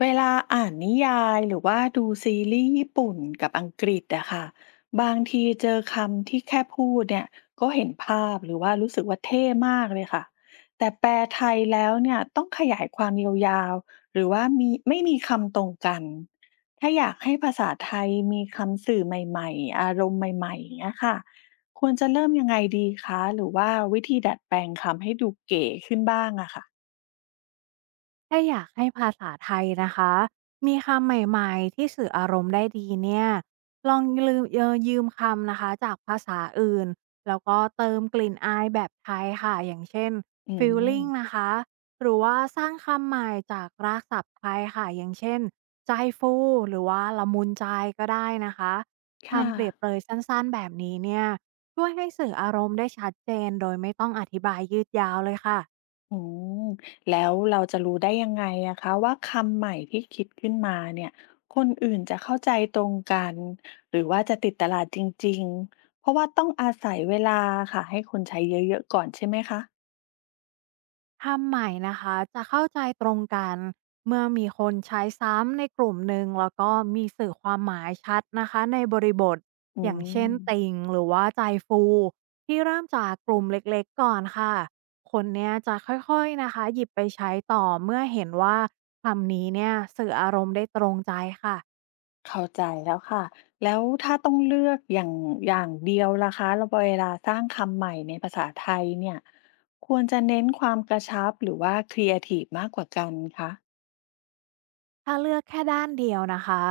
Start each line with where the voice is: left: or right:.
left: เวลาอ่านนิยายหรือว่าดูซีรีส์ญี่ปุ่นกับอังกฤษอะค่ะบางทีเจอคำที่แค่พูดเนี่ยก็เห็นภาพหรือว่ารู้สึกว่าเท่มากเลยค่ะแต่แปลไทยแล้วเนี่ยต้องขยายความยาวๆหรือว่ามีไม่มีคำตรงกันถ้าอยากให้ภาษาไทยมีคำสื่อใหม่ๆอารมณ์ใหม่ๆอย่างเงี้ยค่ะควรจะเริ่มยังไงดีคะหรือว่าวิธีดัดแปลงคำให้ดูเก๋ขึ้นบ้างอะค่ะ
right: ถ้าอยากให้ภาษาไทยนะคะมีคำใหม่ๆที่สื่ออารมณ์ได้ดีเนี่ยลองลืมเยอยืมคำนะคะจากภาษาอื่นแล้วก็เติมกลิ่นอายแบบไทยค่ะอย่างเช่น
left: อืม
right: feeling นะคะหรือว่าสร้างคำใหม่จากรากศัพท์ไทยค่ะอย่างเช่นใจฟูหรือว่าละมุนใจก็ได้นะคะ
left: ค่ะ
right: คำเปรียบเปรยสั้นๆแบบนี้เนี่ยช่วยให้สื่ออารมณ์ได้ชัดเจนโดยไม่ต้องอธิบายยืดยาวเลยค่ะ
left: อืมแล้วเราจะรู้ได้ยังไงอะคะว่าคำใหม่ที่คิดขึ้นมาเนี่ยคนอื่นจะเข้าใจตรงกันหรือว่าจะติดตลาดจริงๆเพราะว่าต้องอาศัยเวลาค่ะให้คนใช้เยอะๆก่อนใช่ไหมคะ
right: คำใหม่นะคะจะเข้าใจตรงกันเมื่อมีคนใช้ซ้ำในกลุ่มหนึ่งแล้วก็มีสื่อความหมายชัดนะคะในบริบทอ
left: อื
right: ย่างเช่
left: ม
right: นติ่งหรือว่าใจฟูที่เริ่มจากกลุ่มเล็กๆก่อนค่ะคนเนี้ยจะค่อยๆนะคะหยิบไปใช้ต่อเมื่อเห็นว่าคำนี้เนี่ยสื่ออารมณ์ได้ตรงใจค่ะ
left: เข้าใจแล้วค่ะแล้วถ้าต้องเลือกอย่างเดียวล่ะคะแล้วเวลาสร้างคำใหม่ในภาษาไทยเนี่ยควรจะเน้นความกระชับหรือว่าครีเอทีฟมากกว่ากันคะ
right: ถ้าเลือกแค่ด้านเดียวนะคะ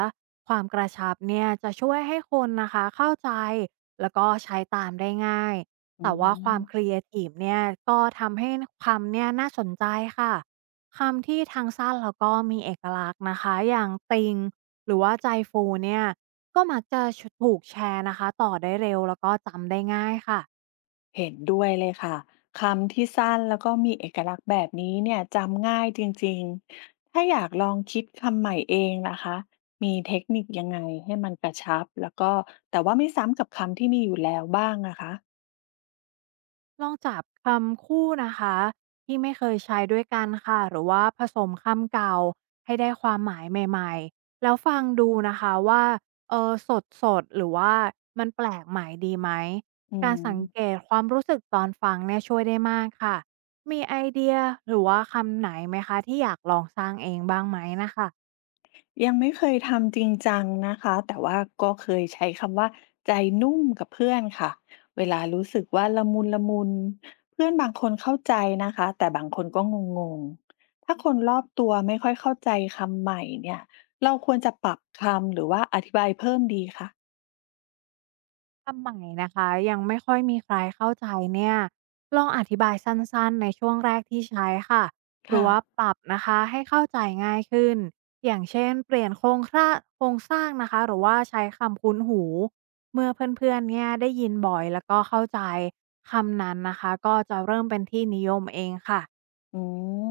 right: ความกระชับเนี่ยจะช่วยให้คนนะคะเข้าใจแล้วก็ใช้ตามได้ง่าย
left: อื
right: แต่ว่าความค
left: ม
right: รีเอทีฟเนี่ยก็ทำให้คำเนี่ยน่าสนใจค่ะคำที่ทางสั้นแล้วก็มีเอกลักษณ์นะคะอย่างติงหรือว่าใจฟูเนี่ยก็มักจะถูกแชร์นะคะต่อได้เร็วแล้วก็จำได้ง่ายค่ะ
left: เห็นด้วยเลยค่ะคำที่สั้นแล้วก็มีเอกลักษณ์แบบนี้เนี่ยจำง่ายจริงๆถ้าอยากลองคิดคำใหม่เองนะคะมีเทคนิคยังไงให้มันกระชับแล้วก็แต่ว่าไม่ซ้ำกับคำที่มีอยู่แล้วบ้างนะคะ
right: ลองจับคำคู่นะคะที่ไม่เคยใช้ด้วยกันค่ะหรือว่าผสมคำเก่าให้ได้ความหมายใหม่ๆแล้วฟังดูนะคะว่าเออสดสดหรือว่ามันแปลกใหม่ดีไหม
left: อื
right: การสังเก
left: ม
right: ตความรู้สึกตอนฟังเนี่ยช่วยได้มากค่ะมีไอเดียหรือว่าคำไหนไหมคะที่อยากลองสร้างเองบ้างไหมนะคะ
left: ยังไม่เคยทำจริงจังนะคะแต่ว่าก็เคยใช้คำว่าใจนุ่มกับเพื่อนค่ะเวลารู้สึกว่าละมุนละมุนเพื่อนบางคนเข้าใจนะคะแต่บางคนก็งงๆถ้าคนรอบตัวไม่ค่อยเข้าใจคำใหม่เนี่ยเราควรจะปรับคำหรือว่าอธิบายเพิ่มดีคะ
right: ทำใหม่นะคะยังไม่ค่อยมีใครเข้าใจเนี่ยลองอธิบายสั้นๆในช่วงแรกที่ใช้ค่ะหรือ
left: ค่ะ
right: ว่าปรับนะคะให้เข้าใจง่ายขึ้นอย่างเช่นเปลี่ยนโครงสร้างนะคะหรือว่าใช้คำคุ้นหูเมื่อเพื่อนๆเนี่ยได้ยินบ่อยแล้วก็เข้าใจคำนั้นนะคะก็จะเริ่มเป็นที่นิยมเองค่ะ
left: อืม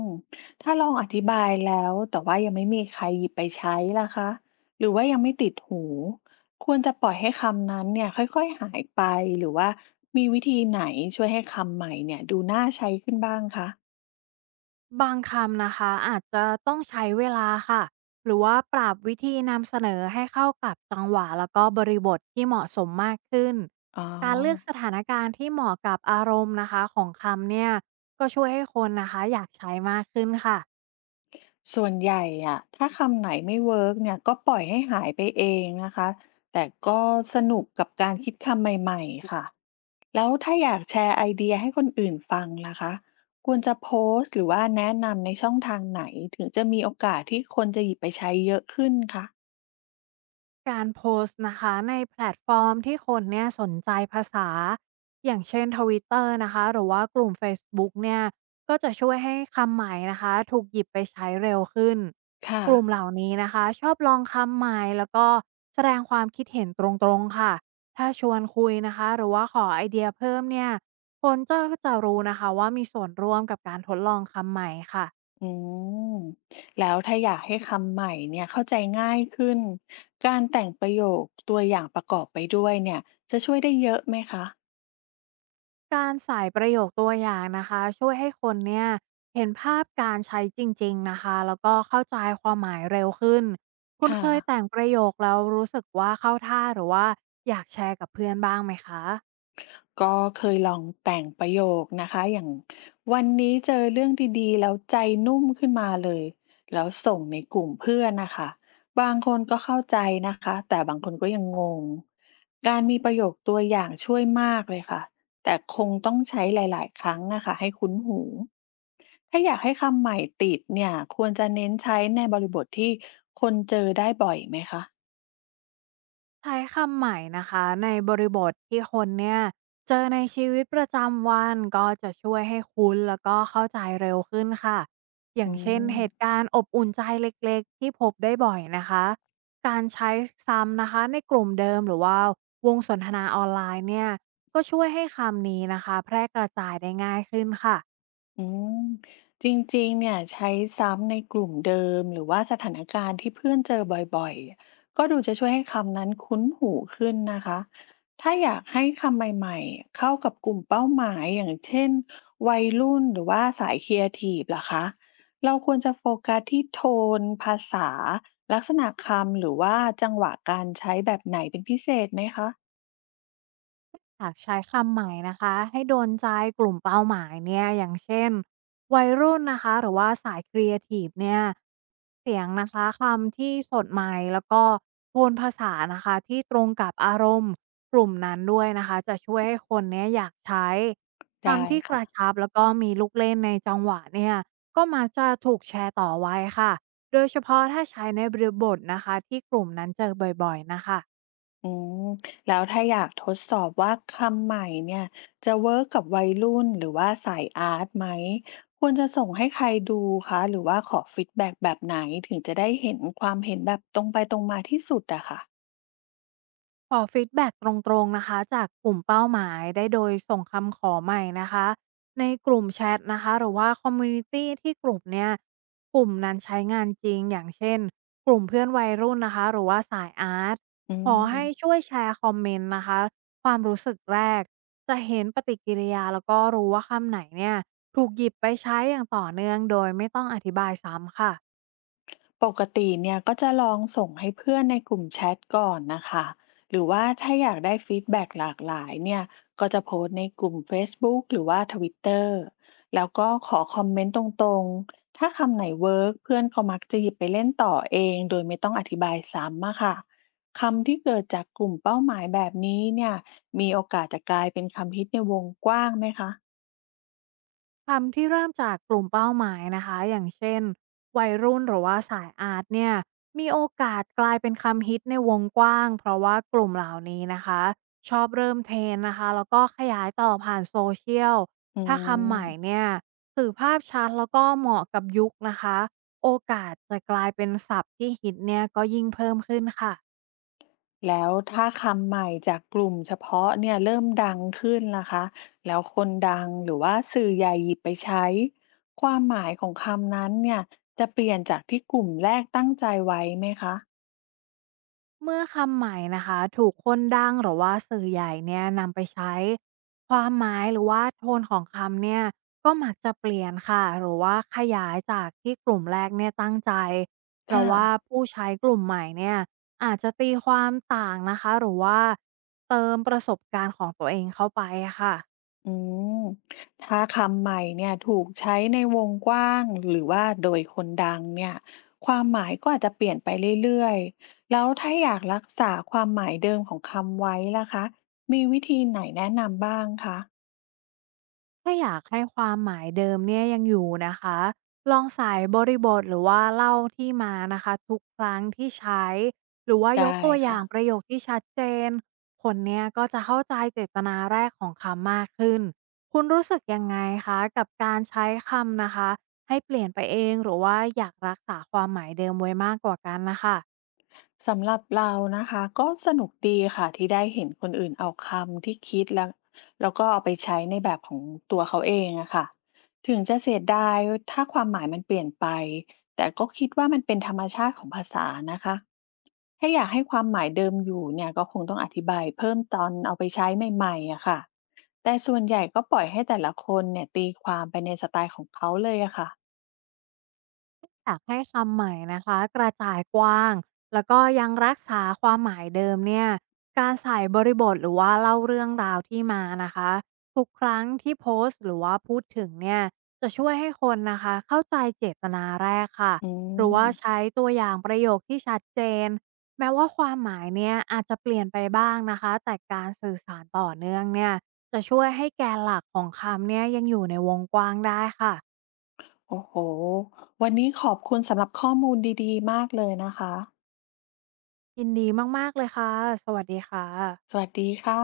left: ถ้าลองอธิบายแล้วแต่ว่ายังไม่มีใครหยิบไปใช้ล่ะคะหรือว่ายังไม่ติดหูควรจะปล่อยให้คำนั้นเนี่ยค่อยๆหายไปหรือว่ามีวิธีไหนช่วยให้คำใหม่เนี่ยดูน่าใช้ขึ้นบ้างคะ
right: บางคำนะคะอาจจะต้องใช้เวลาค่ะหรือว่าปรับวิธีนำเสนอให้เข้ากับจังหวะแล้วก็บริบทที่เหมาะสมมากขึ้น
left: อ๋อ
right: การเลือกสถานการณ์ที่เหมาะกับอารมณ์นะคะของคำเนี่ยก็ช่วยให้คนนะคะอยากใช้มากขึ้นค่ะ
left: ส่วนใหญ่อะถ้าคำไหนไม่เวิร์กเนี่ยก็ปล่อยให้หายไปเองนะคะแต่ก็สนุกกับการคิดคำใหม่ๆค่ะ แล้วถ้าอยากแชร์ไอเดียให้คนอื่นฟังล่ะคะควรจะโพสต์หรือว่าแนะนำในช่องทางไหนถึงจะมีโอกาสที่คนจะหยิบไปใช้เยอะขึ้นคะ
right: การโพสต์นะคะในแพลตฟอร์มที่คนเนี่ยสนใจภาษาอย่างเช่น Twitter นะคะหรือว่ากลุ่ม Facebook เนี่ยก็จะช่วยให้คำใหม่นะคะถูกหยิบไปใช้เร็วขึ้น
left: ค่ะ
right: กลุ่มเหล่านี้นะคะชอบลองคำใหม่แล้วก็แสดงความคิดเห็นตรงๆค่ะถ้าชวนคุยนะคะหรือว่าขอไอเดียเพิ่มเนี่ยคนจะรู้นะคะว่ามีส่วนร่วมกับการทดลองคำใหม่ค่ะ
left: อืมแล้วถ้าอยากให้คำใหม่เนี่ยเข้าใจง่ายขึ้นการแต่งประโยคตัวอย่างประกอบไปด้วยเนี่ยจะช่วยได้เยอะไหมคะ
right: การใส่ประโยคตัวอย่างนะคะช่วยให้คนเนี่ยเห็นภาพการใช้จริงๆนะคะแล้วก็เข้าใจความหมายเร็วขึ้นคุณ
left: ค่ะ
right: เคยแต่งประโยคแล้วรู้สึกว่าเข้าท่าหรือว่าอยากแชร์กับเพื่อนบ้างไหมคะ
left: ก็เคยลองแต่งประโยคนะคะอย่างวันนี้เจอเรื่องดีๆแล้วใจนุ่มขึ้นมาเลยแล้วส่งในกลุ่มเพื่อนนะคะบางคนก็เข้าใจนะคะแต่บางคนก็ยังงงการมีประโยคตัวอย่างช่วยมากเลยค่ะแต่คงต้องใช้หลายๆครั้งนะคะให้คุ้นหูถ้าอยากให้คำใหม่ติดเนี่ยควรจะเน้นใช้ในบริบทที่คนเจอได้บ่อยไหมคะ
right: ใช้คำใหม่นะคะในบริบทที่คนเนี่ยเจอในชีวิตประจำวันก็จะช่วยให้คุ้นแล้วก็เข้าใจเร็วขึ้นค่ะอย่า
left: อื
right: งเช่นเหตุ
left: ม
right: การณ์อบอุ่นใจเล็กๆที่พบได้บ่อยนะคะการใช้ซ้ำนะคะในกลุ่มเดิมหรือว่าวงสนทนาออนไลน์เนี่ยก็ช่วยให้คำนี้นะคะแพร่กระจายได้ง่ายขึ้นค่ะ
left: อืมจริงๆเนี่ยใช้ซ้ำในกลุ่มเดิมหรือว่าสถานการณ์ที่เพื่อนเจอบ่อยๆ ก็ดูจะช่วยให้คำนั้นคุ้นหูขึ้นนะคะ ถ้าอยากให้คำใหม่ๆ เข้ากับกลุ่มเป้าหมายอย่างเช่นวัยรุ่นหรือว่าสายครีเอทีฟล่ะคะ เราควรจะโฟกัสที่โทนภาษาลักษณะคำหรือว่าจังหวะการใช้แบบไหนเป็นพิเศษไหมคะ
right: หากใช้คำใหม่นะคะให้โดนใจกลุ่มเป้าหมายเนี่ยอย่างเช่นวัยรุ่นนะคะหรือว่าสายครีเอทีฟเนี่ยเสียงนะคะคำที่สดใหม่แล้วก็โทนภาษานะคะที่ตรงกับอารมณ์กลุ่มนั้นด้วยนะคะจะช่วยให้คนเนี้ยอยากใช้
left: ได้
right: คำที่กระ
left: ค่ะ
right: ชับแล้วก็มีลูกเล่นในจังหวะเนี่ยก็มักจะถูกแชร์ต่อไว้ค่ะโดยเฉพาะถ้าใช้ในบริบทนะคะที่กลุ่มนั้นเจอบ่อยๆนะคะ
left: อืมแล้วถ้าอยากทดสอบว่าคำใหม่เนี่ยจะเวิร์กกับวัยรุ่นหรือว่าสายอาร์ตไหมควรจะส่งให้ใครดูคะหรือว่าขอฟีดแบ็กแบบไหนถึงจะได้เห็นความเห็นแบบตรงไปตรงมาที่สุดอะค่ะ
right: ขอฟีดแบ็กตรงๆนะคะจากกลุ่มเป้าหมายได้โดยส่งคำขอใหม่นะคะในกลุ่มแชทนะคะหรือว่าคอมมูนิตี้ที่กลุ่มนั้นใช้งานจริงอย่างเช่นกลุ่มเพื่อนวัยรุ่นนะคะหรือว่าสายอาร์ต
left: อื
right: ขอให้ช่
left: ม
right: วยแชร์คอมเมนต์นะคะความรู้สึกแรกจะเห็นปฏิกิริยาแล้วก็รู้ว่าคำไหนเนี่ยถูกหยิบไปใช้อย่างต่อเนื่องโดยไม่ต้องอธิบายซ้ำค่ะ
left: ปกติเนี่ยก็จะลองส่งให้เพื่อนในกลุ่มแชทก่อนนะคะหรือว่าถ้าอยากได้ฟีดแบ็กหลากหลายเนี่ยก็จะโพสต์ในกลุ่ม Facebook หรือว่า Twitter แล้วก็ขอคอมเมนต์ตรงๆถ้าคำไหนเวิร์กเพื่อนก็มักจะหยิบไปเล่นต่อเองโดยไม่ต้องอธิบายซ้ำอะค่ะคำที่เกิดจากกลุ่มเป้าหมายแบบนี้เนี่ยมีโอกาสจะกลายเป็นคำฮิตในวงกว้างไหมคะ
right: คำที่เริ่มจากกลุ่มเป้าหมายนะคะอย่างเช่นวัยรุ่นหรือว่าสายอาร์ตเนี่ยมีโอกาสกลายเป็นคำฮิตในวงกว้างเพราะว่ากลุ่มเหล่านี้นะคะชอบเริ่มเทรนด์นะคะแล้วก็ขยายต่อผ่านโซเชียล
left: อื
right: ถ้าคำใหม่
left: ม
right: เนี่ยสื่อภาพชัดแล้วก็เหมาะกับยุคนะคะโอกาสจะกลายเป็นศัพท์ที่ฮิตเนี่ยก็ยิ่งเพิ่มขึ้นค่ะ
left: แล้วถ้าคำใหม่จากกลุ่มเฉพาะเนี่ยเริ่มดังขึ้นล่ะคะแล้วคนดังหรือว่าสื่อใหญ่หยิบไปใช้ความหมายของคำนั้นเนี่ยจะเปลี่ยนจากที่กลุ่มแรกตั้งใจไว้ไหมคะ
right: เมื่อคำใหม่นะคะถูกคนดังหรือว่าสื่อใหญ่เนี่ยนำไปใช้ความหมายหรือว่าโทนของคำเนี่ยก็มักจะเปลี่ยนค่ะหรือว่าขยายจากที่กลุ่มแรกเนี่ยตั้งใจเพราะ
left: ค่ะ
right: ว่าผู้ใช้กลุ่มใหม่เนี่ยอาจจะตีความต่างนะคะหรือว่าเติมประสบการณ์ของตัวเองเข้าไปค่ะ
left: อืมถ้าคำใหม่เนี่ยถูกใช้ในวงกว้างหรือว่าโดยคนดังเนี่ยความหมายก็อาจจะเปลี่ยนไปเรื่อยๆแล้วถ้าอยากรักษาความหมายเดิมของคำไว้ล่ะคะมีวิธีไหนแนะนำบ้างคะ
right: ถ้าอยากให้ความหมายเดิมเนี่ยยังอยู่นะคะลองใส่บริบทหรือว่าเล่าที่มานะคะทุกครั้งที่ใช้หรือว่ายก
left: ได้
right: ตัวอย่า
left: ค่ะ
right: งประโยคที่ชัดเจนคนเนี่ยก็จะเข้าใจเจตนาแรกของคำมากขึ้นคุณรู้สึกยังไงคะกับการใช้คำนะคะให้เปลี่ยนไปเองหรือว่าอยากรักษาความหมายเดิมไว้มากกว่ากันนะคะ
left: สำหรับเรานะคะก็สนุกดีค่ะที่ได้เห็นคนอื่นเอาคำที่คิดแล้วแล้วก็เอาไปใช้ในแบบของตัวเขาเองอะค่ะถึงจะเสียดายถ้าความหมายมันเปลี่ยนไปแต่ก็คิดว่ามันเป็นธรรมชาติของภาษานะคะถ้าอยากให้ความหมายเดิมอยู่เนี่ยก็คงต้องอธิบายเพิ่มตอนเอาไปใช้ใหม่ๆอะค่ะแต่ส่วนใหญ่ก็ปล่อยให้แต่ละคนเนี่ยตีความไปในสไตล์ของเขาเลยอะค่ะ
right: อยากให้คำใหม่นะคะกระจายกว้างแล้วก็ยังรักษาความหมายเดิมเนี่ยการใส่บริบทหรือว่าเล่าเรื่องราวที่มานะคะทุกครั้งที่โพสต์หรือว่าพูดถึงเนี่ยจะช่วยให้คนนะคะเข้าใจเจตนาแรกค่ะ
left: อื
right: หรือว่า
left: ม
right: ใช้ตัวอย่างประโยคที่ชัดเจนแม้ว่าความหมายเนี่ยอาจจะเปลี่ยนไปบ้างนะคะแต่การสื่อสารต่อเนื่องเนี่ยจะช่วยให้แกนหลักของคำเนี่ยยังอยู่ในวงกว้างได้ค่ะ
left: โอ้โหวันนี้ขอบคุณสำหรับข้อมูลดีๆมากเลยนะคะ
right: ยินดีมากๆเลยค่ะ สวัสดีค่ะ
left: สวัสดีค่ะ